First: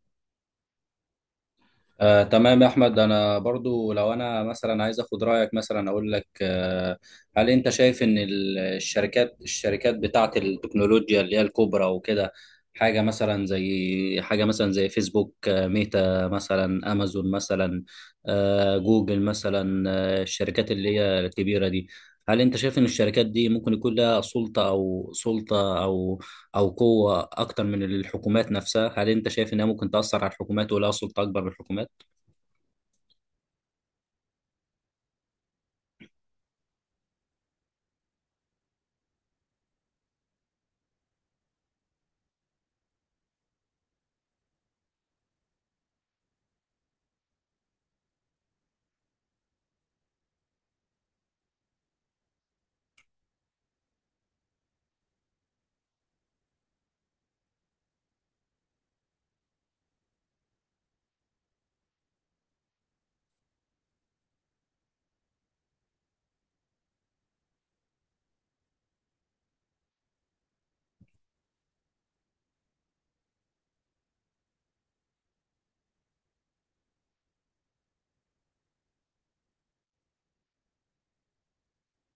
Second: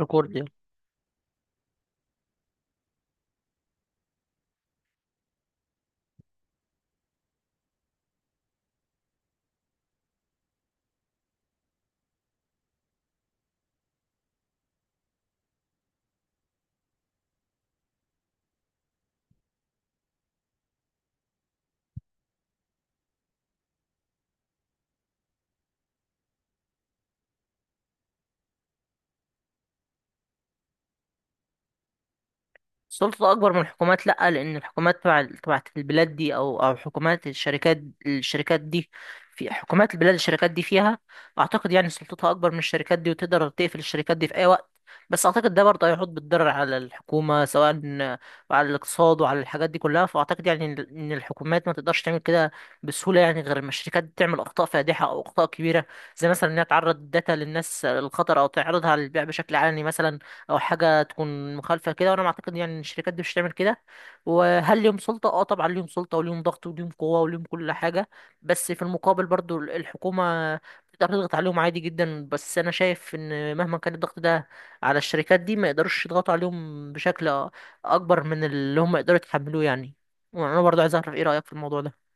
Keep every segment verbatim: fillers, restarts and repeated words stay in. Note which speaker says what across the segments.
Speaker 1: ريكورد يعني.
Speaker 2: آه، تمام يا احمد، انا برضو لو انا مثلا عايز اخد رايك مثلا اقول لك آه، هل انت شايف ان ال- الشركات الشركات بتاعه التكنولوجيا اللي هي الكبرى وكده؟ حاجه مثلا زي حاجه مثلا زي فيسبوك، آه، ميتا مثلا، امازون مثلا، آه، جوجل مثلا، آه، الشركات اللي هي الكبيره دي، هل انت شايف ان الشركات دي ممكن يكون لها سلطه او سلطه او او قوه اكتر من الحكومات نفسها؟ هل انت شايف انها ممكن تاثر على الحكومات ولها سلطه اكبر من الحكومات؟
Speaker 1: السلطة أكبر من الحكومات، لأ، لأن الحكومات تبع تبعت البلاد دي أو أو حكومات الشركات الشركات دي في حكومات البلاد الشركات دي فيها، أعتقد يعني سلطتها أكبر من الشركات دي، وتقدر تقفل الشركات دي في أي وقت. بس أعتقد ده برضه هيحط بالضرر على الحكومة، سواء على الاقتصاد وعلى الحاجات دي كلها. فأعتقد يعني إن إن الحكومات ما تقدرش تعمل كده بسهولة يعني، غير ما الشركات تعمل أخطاء فادحة أو أخطاء كبيرة، زي مثلا إنها تعرض الداتا للناس للخطر، أو تعرضها للبيع بشكل علني مثلا، او حاجه تكون مخالفه كده. وانا معتقد يعني ان الشركات دي مش هتعمل كده. وهل ليهم سلطه؟ اه طبعا ليهم سلطه، وليهم ضغط، وليهم قوه، وليهم كل حاجه. بس في المقابل برضو الحكومه تقدر تضغط عليهم عادي جدا. بس انا شايف ان مهما كان الضغط ده على الشركات دي، ما يقدروش يضغطوا عليهم بشكل اكبر من اللي هم يقدروا يتحملوه يعني. وانا برضو عايز اعرف ايه رايك في الموضوع ده.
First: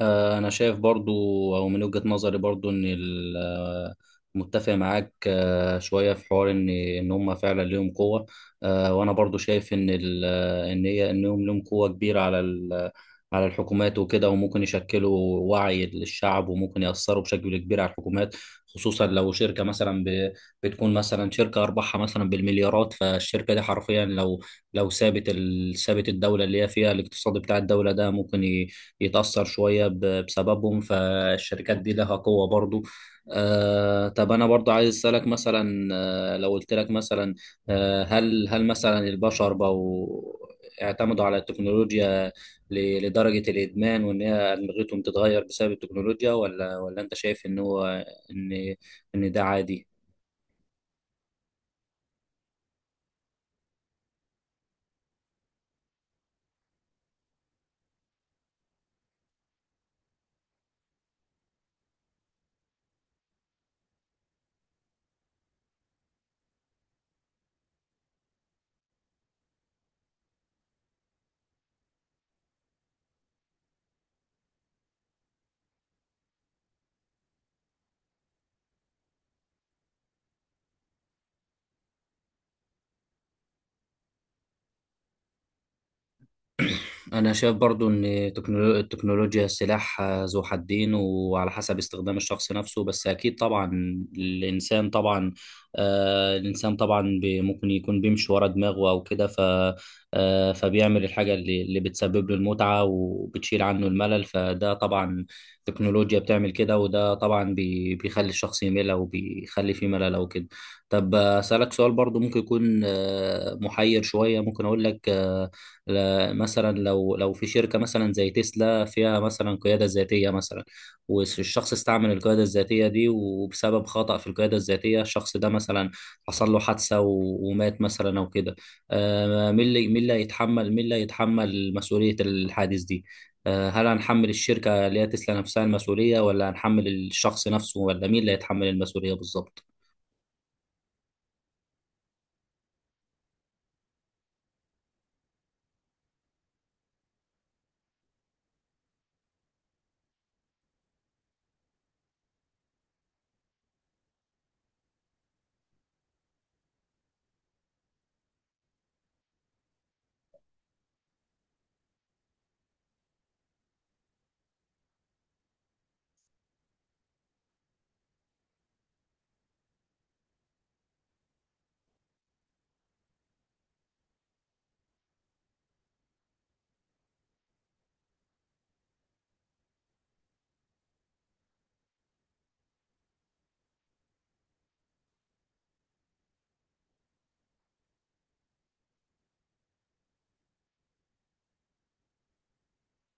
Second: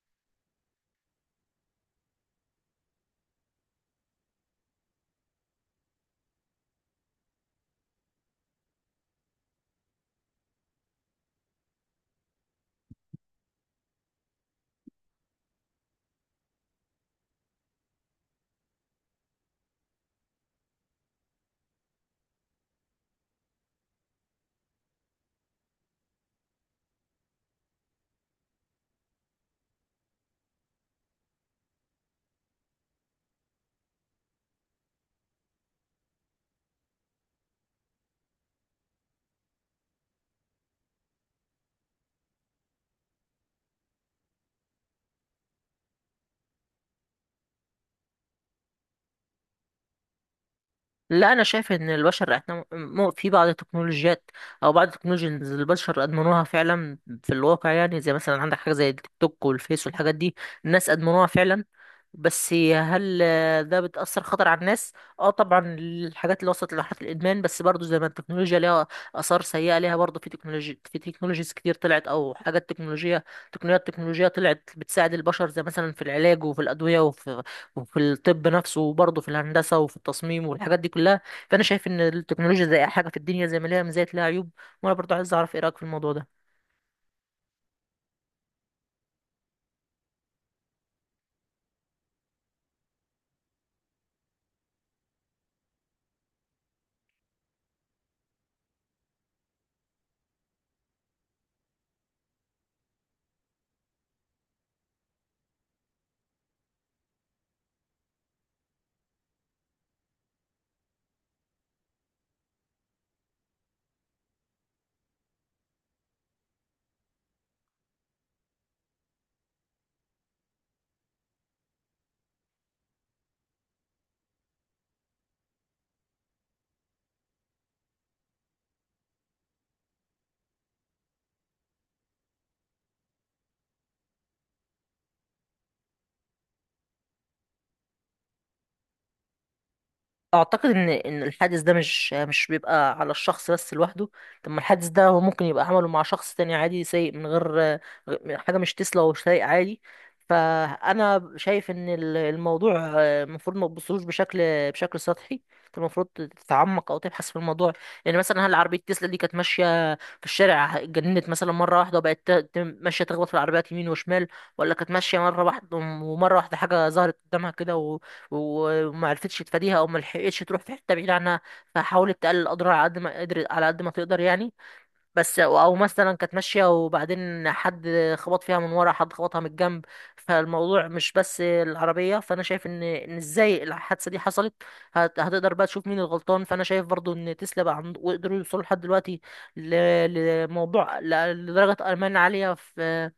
Speaker 2: آه، أنا شايف برضو، أو من وجهة نظري برضو، إن ال- آه، متفق معاك آه، شوية في حوار، إن إن هم فعلا ليهم قوة. آه، وأنا برضو شايف إن ال- آه، إن هي إنهم ليهم قوة كبيرة على ال- على الحكومات وكده، وممكن يشكلوا وعي للشعب وممكن يأثروا بشكل كبير على الحكومات، خصوصا لو شركة مثلا ب- بتكون مثلا شركة أرباحها مثلا بالمليارات. فالشركة دي حرفيا لو لو سابت ال- سابت الدولة اللي هي فيها، الاقتصاد بتاع الدولة ده ممكن ي- يتأثر شوية ب- بسببهم. فالشركات دي لها قوة برضو. آه، طب أنا برضو عايز أسألك مثلا، آه، لو قلت لك مثلا، آه، هل هل مثلا البشر بقوا اعتمدوا على التكنولوجيا ل- لدرجة الإدمان، وإن هي أدمغتهم تتغير بسبب التكنولوجيا؟ ولا ولا أنت شايف إن هو، إن إن ده عادي؟
Speaker 1: لا، انا شايف ان البشر احنا م- م- في بعض التكنولوجيات او بعض التكنولوجيز، البشر ادمنوها فعلا في الواقع يعني. زي مثلا عندك حاجه زي التيك توك والفيس والحاجات دي، الناس ادمنوها فعلا. بس هل آه، ده بتأثر خطر على الناس؟ اه طبعا، الحاجات اللي وصلت لمرحلة الإدمان. بس برضو زي ما التكنولوجيا ليها آثار سيئة، ليها برضو في تكنولوجي في تكنولوجيز كتير طلعت، أو حاجات تكنولوجية، تقنيات تكنولوجية طلعت بتساعد البشر، زي مثلا في العلاج وفي الأدوية وفي وفي الطب نفسه، وبرضو في الهندسة وفي التصميم والحاجات دي كلها. فأنا شايف إن التكنولوجيا زي أي حاجة في الدنيا، زي ما ليها مزايا ليها عيوب. وأنا برضو عايز أعرف إيه رأيك في الموضوع ده.
Speaker 2: أنا شايف برضو إن تكنولو- التكنولوجيا سلاح آه، ذو حدين وعلى حسب استخدام الشخص نفسه. بس أكيد طبعا الإنسان طبعا، آه الإنسان طبعا بي- ممكن يكون بيمشي ورا دماغه أو كده، ف آه فبيعمل الحاجة اللي, اللي بتسبب له المتعة وبتشيل عنه الملل. فده طبعا التكنولوجيا بتعمل كده، وده طبعا بي بيخلي الشخص يمل أو بيخلي فيه ملل أو كده. طب آه، أسألك سؤال برضو ممكن يكون آه محير شوية. ممكن أقول لك آه، ل- مثلا لو لو في شركه مثلا زي تسلا فيها مثلا قياده ذاتيه مثلا، والشخص استعمل القياده الذاتيه دي، وبسبب خطأ في القياده الذاتيه الشخص ده مثلا حصل له حادثه و- ومات مثلا او كده، آه، مين اللي مين اللي هيتحمل مين اللي هيتحمل مسؤوليه الحادث دي؟ آه، هل هنحمل الشركه اللي هي تسلا نفسها المسؤوليه، ولا هنحمل الشخص نفسه، ولا مين اللي هيتحمل المسؤوليه بالظبط؟
Speaker 1: اعتقد ان ان الحادث ده مش مش بيبقى على الشخص بس لوحده. طب ما الحادث ده هو ممكن يبقى عمله مع شخص تاني عادي سايق، من غير غ- حاجه مش تسلا ومش سايق عادي. فانا شايف ان ال- الموضوع آه، المفروض ما تبصلوش بشكل بشكل سطحي، انت المفروض تتعمق او تبحث في الموضوع. يعني مثلا هل عربيه تسلا دي كانت ماشيه في الشارع اتجننت مثلا مره واحده، وبقت ت- ت- ماشيه تخبط في العربيات يمين وشمال؟ ولا كانت ماشيه، مره واحده ومره واحده حاجه ظهرت قدامها كده وما عرفتش تفاديها او ما لحقتش تروح في حته بعيده عنها، فحاولت تقلل الاضرار على قد ما قدرت على قد ما تقدر يعني؟ بس او مثلا كانت ماشيه وبعدين حد خبط فيها من ورا، حد خبطها من الجنب. فالموضوع مش بس العربيه. فانا شايف ان ان ازاي الحادثه دي حصلت، هت- هتقدر بقى تشوف مين الغلطان. فانا شايف برضو ان تسلا بقى عند... وقدروا يوصلوا لحد دلوقتي ل... لموضوع ل... لدرجه امان عاليه في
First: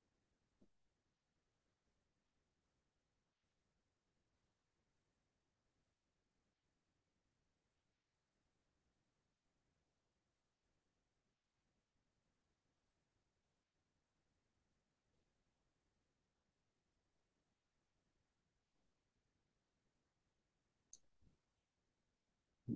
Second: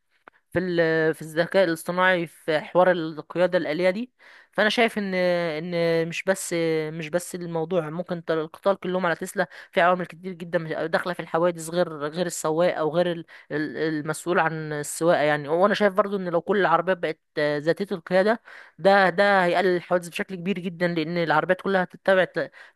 Speaker 1: في ال- في الذكاء الاصطناعي في حوار القيادة الآلية دي. فأنا شايف إن إن مش بس، مش بس الموضوع ممكن تل- القطار كلهم على تسلا، في عوامل كتير جدا داخلة في الحوادث غير غير السواق أو غير ال- ال- المسؤول عن السواقة يعني. وأنا شايف برضو إن لو كل العربيات بقت ذاتية القيادة، ده ده هيقلل الحوادث بشكل كبير جدا، لأن العربيات كلها هتتبع،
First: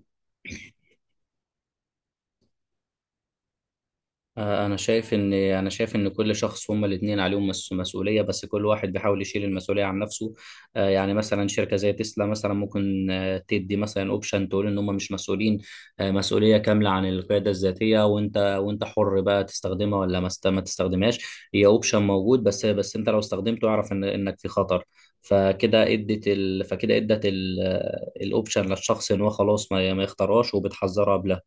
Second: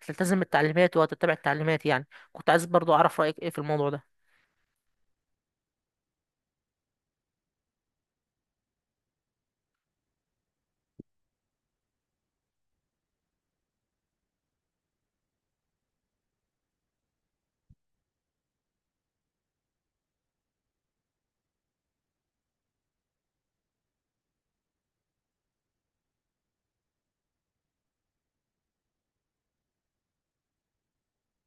Speaker 1: تلتزم التعليمات وهتتبع التعليمات يعني. كنت عايز برضو أعرف رأيك إيه في الموضوع ده.
Speaker 2: آه، انا شايف ان انا شايف ان كل شخص، هما الاثنين عليهم مس- مسؤوليه، بس كل واحد بيحاول يشيل المسؤوليه عن نفسه. آه، يعني مثلا شركه زي تسلا مثلا ممكن آه، تدي مثلا اوبشن، تقول ان هم مش مسؤولين آه، مسؤوليه كامله عن القياده الذاتيه، وانت وانت حر بقى تستخدمها ولا ما است- ما تستخدمهاش. هي اوبشن موجود، بس بس انت لو استخدمته اعرف ان انك في خطر. فكده ادت ال... فكده ادت ال... الاوبشن للشخص ان هو خلاص ما ما يختارهاش وبتحذره قبلها.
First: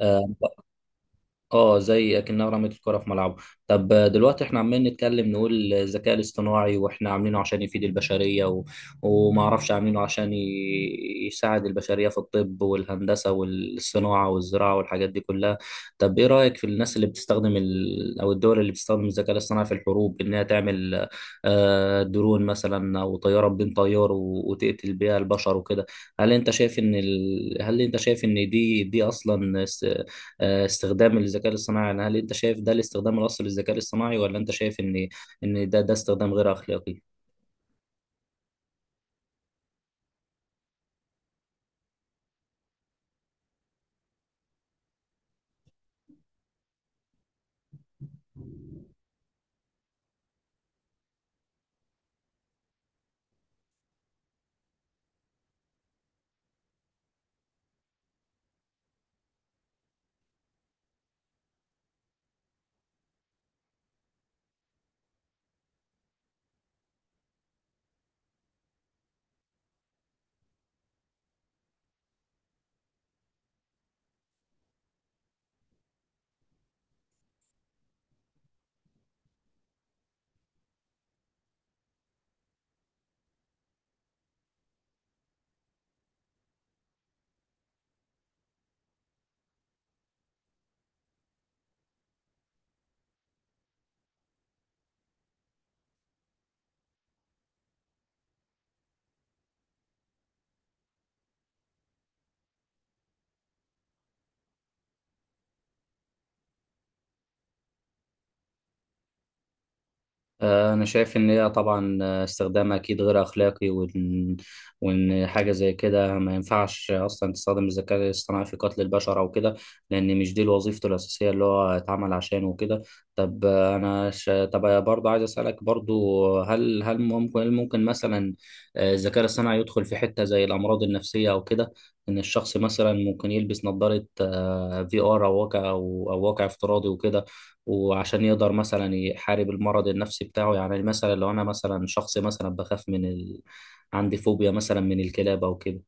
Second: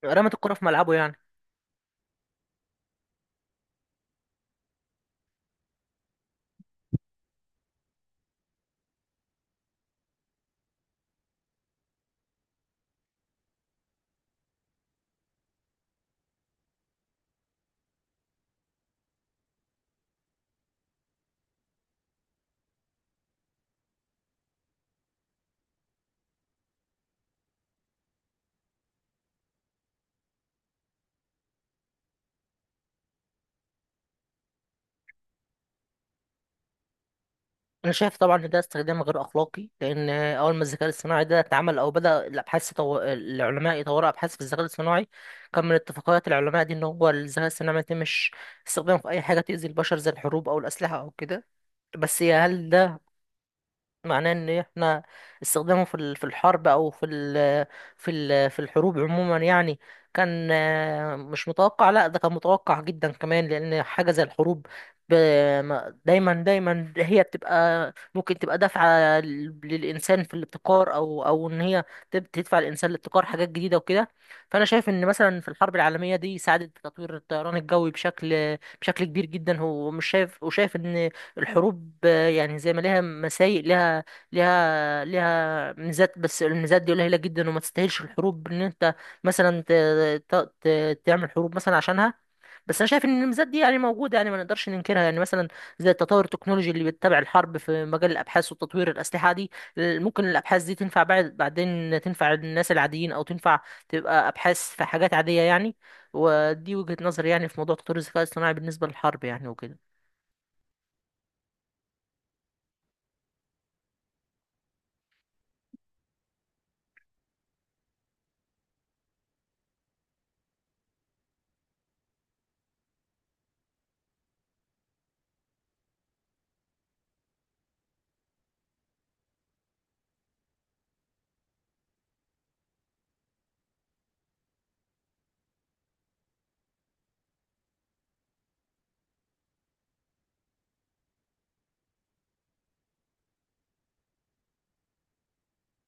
Speaker 2: آه،
Speaker 1: رمت الكرة في ملعبه يعني.
Speaker 2: اه، زي اكنها رمت الكره في ملعبه. طب دلوقتي احنا عمالين نتكلم نقول الذكاء الاصطناعي واحنا عاملينه عشان يفيد البشريه و... وما اعرفش عاملينه عشان ي... يساعد البشريه في الطب والهندسه والصناعه والزراعه والحاجات دي كلها. طب ايه رايك في الناس اللي بتستخدم ال... او الدول اللي بتستخدم الذكاء الاصطناعي في الحروب، انها تعمل آه، درون مثلا او طياره بدون طيار و... وتقتل بيها البشر وكده؟ هل انت شايف ان ال... هل انت شايف ان دي دي اصلا آه، استخدام الذكاء الاصطناعي؟ يعني هل انت شايف ده الاستخدام الاصلي للذكاء الاصطناعي، ولا انت شايف ان ان ده ده استخدام غير اخلاقي؟
Speaker 1: انا شايف طبعا ان ده استخدام غير اخلاقي، لان اول ما الذكاء الاصطناعي ده اتعمل او بدا الابحاث، طو... العلماء يطوروا ابحاث في الذكاء الاصطناعي، كان من اتفاقيات العلماء دي ان هو الذكاء الاصطناعي ما يتمش استخدامه في اي حاجه تؤذي البشر، زي الحروب او الاسلحه او كده. بس هل معناه ان احنا استخدامه في ال- في الحرب او في ال في ال في الحروب عموما يعني كان آه، مش متوقع؟ لا ده كان متوقع جدا كمان، لان حاجه زي الحروب ب- ما- دايما دايما هي بتبقى، ممكن تبقى دافعه لل- للانسان في الابتكار، او او ان هي تب- تدفع الانسان لابتكار حاجات جديده وكده. فانا شايف ان مثلا في الحرب العالميه دي ساعدت في تطوير الطيران الجوي بشكل بشكل كبير جدا، هو مش شايف وشايف ان الحروب آه، يعني زي ما ليها مسايق ليها، ليها ليها ميزات. بس الميزات دي قليلة جدا، وما تستاهلش الحروب ان انت مثلا ت... ت... ت... تعمل حروب مثلا عشانها. بس انا شايف ان الميزات دي يعني موجودة، يعني ما نقدرش ننكرها. يعني مثلا زي التطور التكنولوجي اللي بيتبع الحرب في مجال الابحاث وتطوير الاسلحة دي، ال- ممكن الابحاث دي تنفع بعد بعدين، تنفع الناس العاديين، او تنفع تبقى ابحاث في حاجات عادية يعني. ودي وجهة نظري يعني في موضوع تطوير الذكاء الاصطناعي بالنسبة للحرب يعني وكده.
Speaker 2: آه، أنا شايف إن هي طبعا آه، استخدامها أكيد غير أخلاقي، وإن وإن حاجة زي كده ما ينفعش أصلا تستخدم الذكاء الاصطناعي في قتل البشر أو كده، لأن مش دي وظيفته الأساسية اللي هو اتعمل عشانه وكده. طب آه، أنا ش... طب آه، برضه عايز أسألك برضه، هل هل ممكن هل ممكن مثلا آه، الذكاء الاصطناعي يدخل في حتة زي الأمراض النفسية أو كده؟ إن الشخص مثلا ممكن يلبس نظارة آه، في آر، أو واقع، أو أو واقع افتراضي وكده، وعشان يقدر مثلا يحارب المرض النفسي بتاعه. يعني مثلا لو انا مثلا شخص مثلا بخاف من ال... عندي فوبيا مثلا من الكلاب او كده،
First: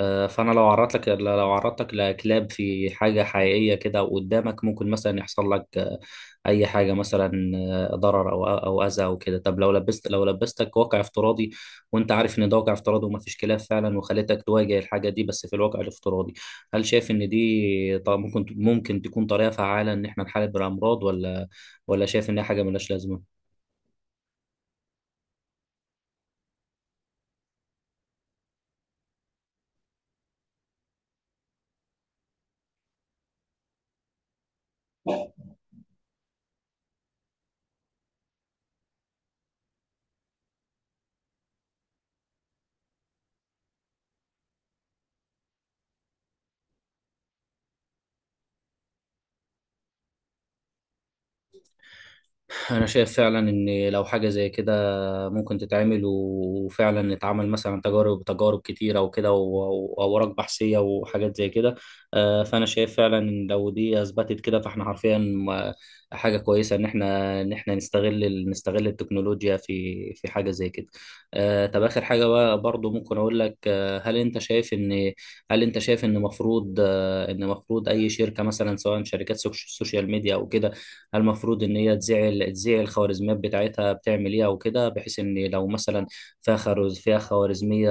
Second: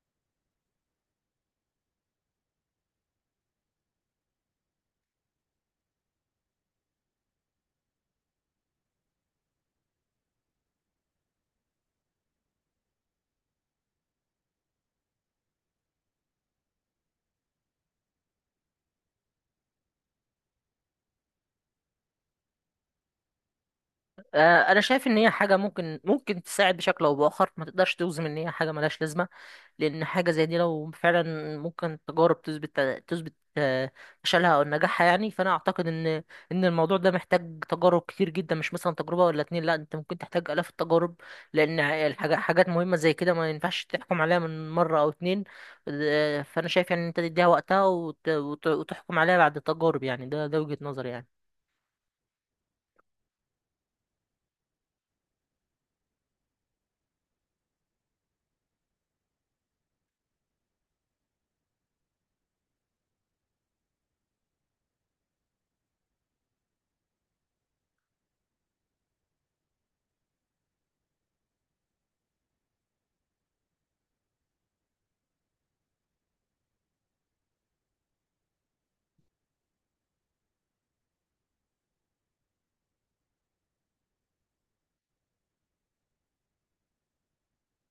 Speaker 2: آه، فانا لو عرضت لك لو عرضت لك لكلاب في حاجه حقيقيه كده قدامك، ممكن مثلا يحصل لك آه، اي حاجه مثلا، آه، ضرر او او اذى او كده. طب لو لبست لو لبستك واقع افتراضي، وانت عارف ان ده واقع افتراضي وما فيش كلاب فعلا، وخليتك تواجه الحاجه دي بس في الواقع الافتراضي، هل شايف ان دي، طب ممكن ممكن تكون طريقه فعاله ان احنا نحارب الامراض؟ ولا ولا شايف ان هي حاجه ملهاش لازمه؟
Speaker 1: آه، انا شايف ان هي حاجه ممكن ممكن تساعد بشكل او باخر، ما تقدرش توزم ان هي حاجه ملهاش لازمه. لان حاجه زي دي لو فعلا ممكن تجارب تثبت تثبت آه، فشلها او نجاحها يعني. فانا اعتقد ان ان الموضوع ده محتاج تجارب كتير جدا، مش مثلا تجربه ولا اتنين، لا انت ممكن تحتاج الاف التجارب، لان الحاجه حاجات مهمه زي كده ما ينفعش تحكم عليها من مره او اتنين. آه، فانا شايف يعني ان انت تديها وقتها وت- وت- وتحكم عليها بعد تجارب يعني. ده ده وجهه نظري يعني.
Speaker 2: انا شايف فعلا ان لو حاجه زي كده ممكن تتعمل، وفعلا اتعمل مثلا تجارب تجارب كتيرة وكده، و- وأوراق بحثية وحاجات زي كده. آه، فأنا شايف فعلا إن لو دي أثبتت كده، فإحنا حرفيا آه، حاجة كويسة إن إحنا إن إحنا نستغل ال- نستغل التكنولوجيا في في حاجة زي كده. آه، طب آخر حاجة بقى برضو، ممكن أقول لك آه، هل أنت شايف إن هل أنت شايف إن مفروض آه، إن مفروض أي شركة مثلا، سواء شركات سوش- سوشيال ميديا أو كده، هل المفروض ان هي تذيع تذيع الخوارزميات بتاعتها بتعمل ايه او كده، بحيث ان لو مثلا فيها خرز فيها خوارزميه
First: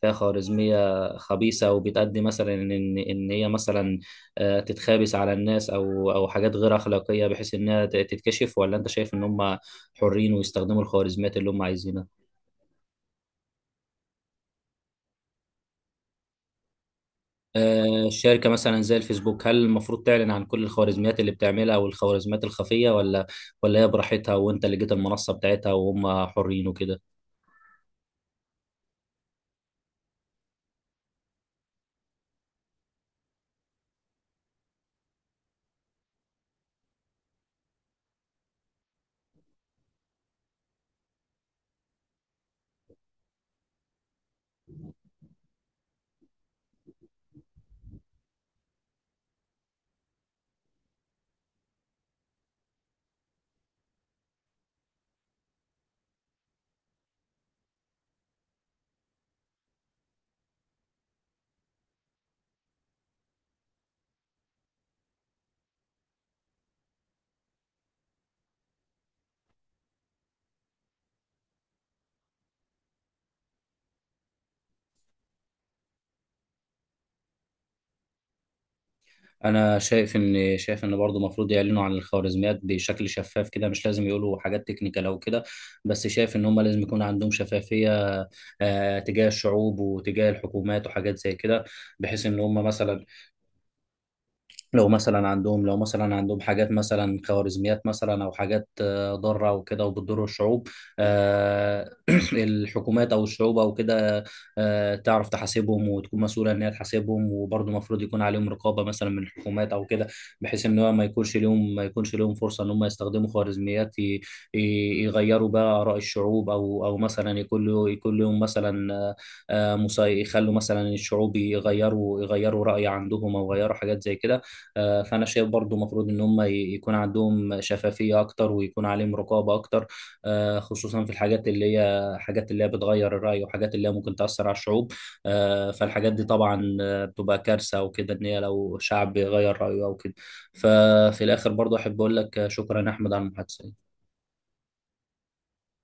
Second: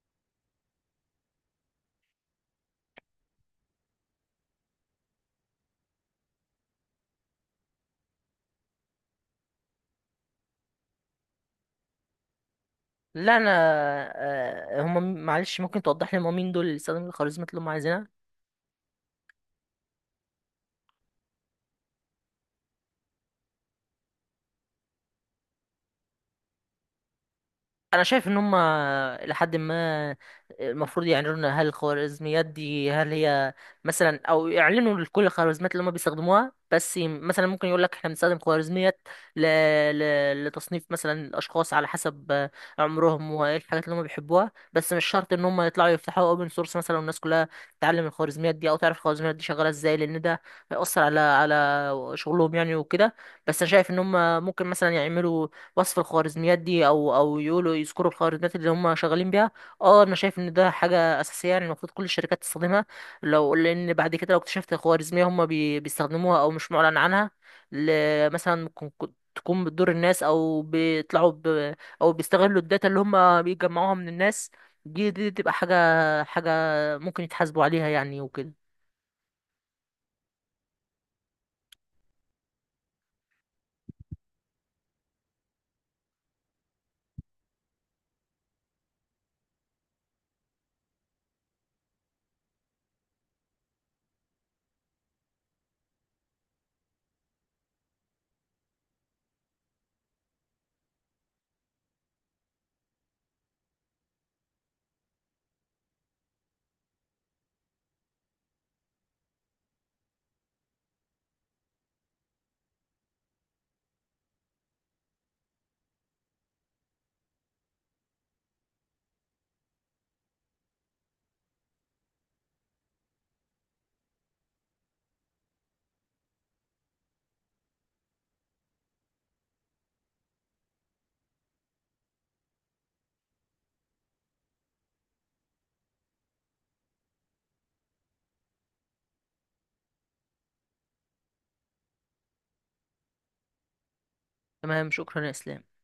Speaker 2: فيها خوارزميه خبيثه، وبتأدي مثلا ان ان هي مثلا آه، تتخابس على الناس او او حاجات غير اخلاقيه، بحيث انها ت- تتكشف؟ ولا انت شايف ان هم حرين ويستخدموا الخوارزميات اللي هم عايزينها؟
Speaker 1: لا انا، آه، هم معلش ممكن توضح لي هم مين دول اللي استخدموا الخوارزميات اللي هم
Speaker 2: آه،
Speaker 1: عايزينها؟
Speaker 2: الشركه مثلا زي الفيسبوك، هل المفروض تعلن عن كل الخوارزميات اللي بتعملها او الخوارزميات الخفيه؟ ولا ولا هي براحتها، وانت اللي جيت المنصه بتاعتها وهم حرين وكده؟
Speaker 1: انا شايف ان هم لحد ما، المفروض يعلنوا لنا هل الخوارزميات دي هل هي مثلا، او يعلنوا لكل الخوارزميات اللي هم بيستخدموها. بس ي- مثلا ممكن يقول لك احنا بنستخدم خوارزميات ل... ل... لتصنيف مثلا الاشخاص على حسب عمرهم وايه الحاجات اللي هم بيحبوها، بس مش شرط ان هم يطلعوا يفتحوا اوبن سورس مثلا والناس كلها تتعلم الخوارزميات دي او تعرف الخوارزميات دي شغاله ازاي، لان ده هيأثر على على شغلهم يعني وكده. بس انا شايف ان هم ممكن مثلا يعملوا وصف الخوارزميات دي، او او يقولوا يذكروا الخوارزميات اللي هم شغالين بيها. اه انا شايف ان ده حاجه اساسيه يعني، المفروض كل الشركات تستخدمها. لو لان بعد كده لو اكتشفت خوارزميه هم بي بيستخدموها او مش معلن عنها، ل- مثلا ممكن كو- تكون بتضر الناس، او بيطلعوا ب... او بيستغلوا الداتا اللي هم بيجمعوها من الناس، دي دي تبقى حاجه حاجه ممكن يتحاسبوا عليها يعني وكده.
Speaker 2: انا شايف ان شايف ان برضه المفروض يعلنوا عن الخوارزميات بشكل شفاف كده، مش لازم يقولوا حاجات تكنيكال او كده، بس شايف ان هم لازم يكون عندهم شفافيه آه، تجاه الشعوب وتجاه الحكومات وحاجات زي كده، بحيث ان هم مثلا، لو مثلا عندهم لو مثلا عندهم حاجات مثلا خوارزميات مثلا او حاجات آه، ضاره وكده وبتضر الشعوب، آه، الحكومات او الشعوب او كده، آه، تعرف تحاسبهم وتكون مسؤوله ان هي تحاسبهم. وبرضه المفروض يكون عليهم رقابه مثلا من الحكومات او كده، بحيث ان هو ما يكونش لهم ما يكونش لهم فرصه ان هم يستخدموا خوارزميات ي- ي- يغيروا بقى اراء الشعوب، او او مثلا يكون له يكون لهم مثلا آه، آه، مسا- يخلوا مثلا الشعوب يغيروا يغيروا راي عندهم، او يغيروا حاجات زي كده. آه، فانا شايف برضو مفروض ان هم ي- يكون عندهم شفافيه اكتر، ويكون عليهم رقابه اكتر، آه، خصوصا في الحاجات اللي هي حاجات اللي هي بتغير الراي، وحاجات اللي هي ممكن تاثر على الشعوب. آه، فالحاجات دي طبعا آه، بتبقى كارثه وكده ان هي لو شعب بيغير رايه او كده. ففي الاخر برضو احب اقول لك آه، شكرا يا احمد على المحادثه.
Speaker 1: تمام، شكرا يا اسلام.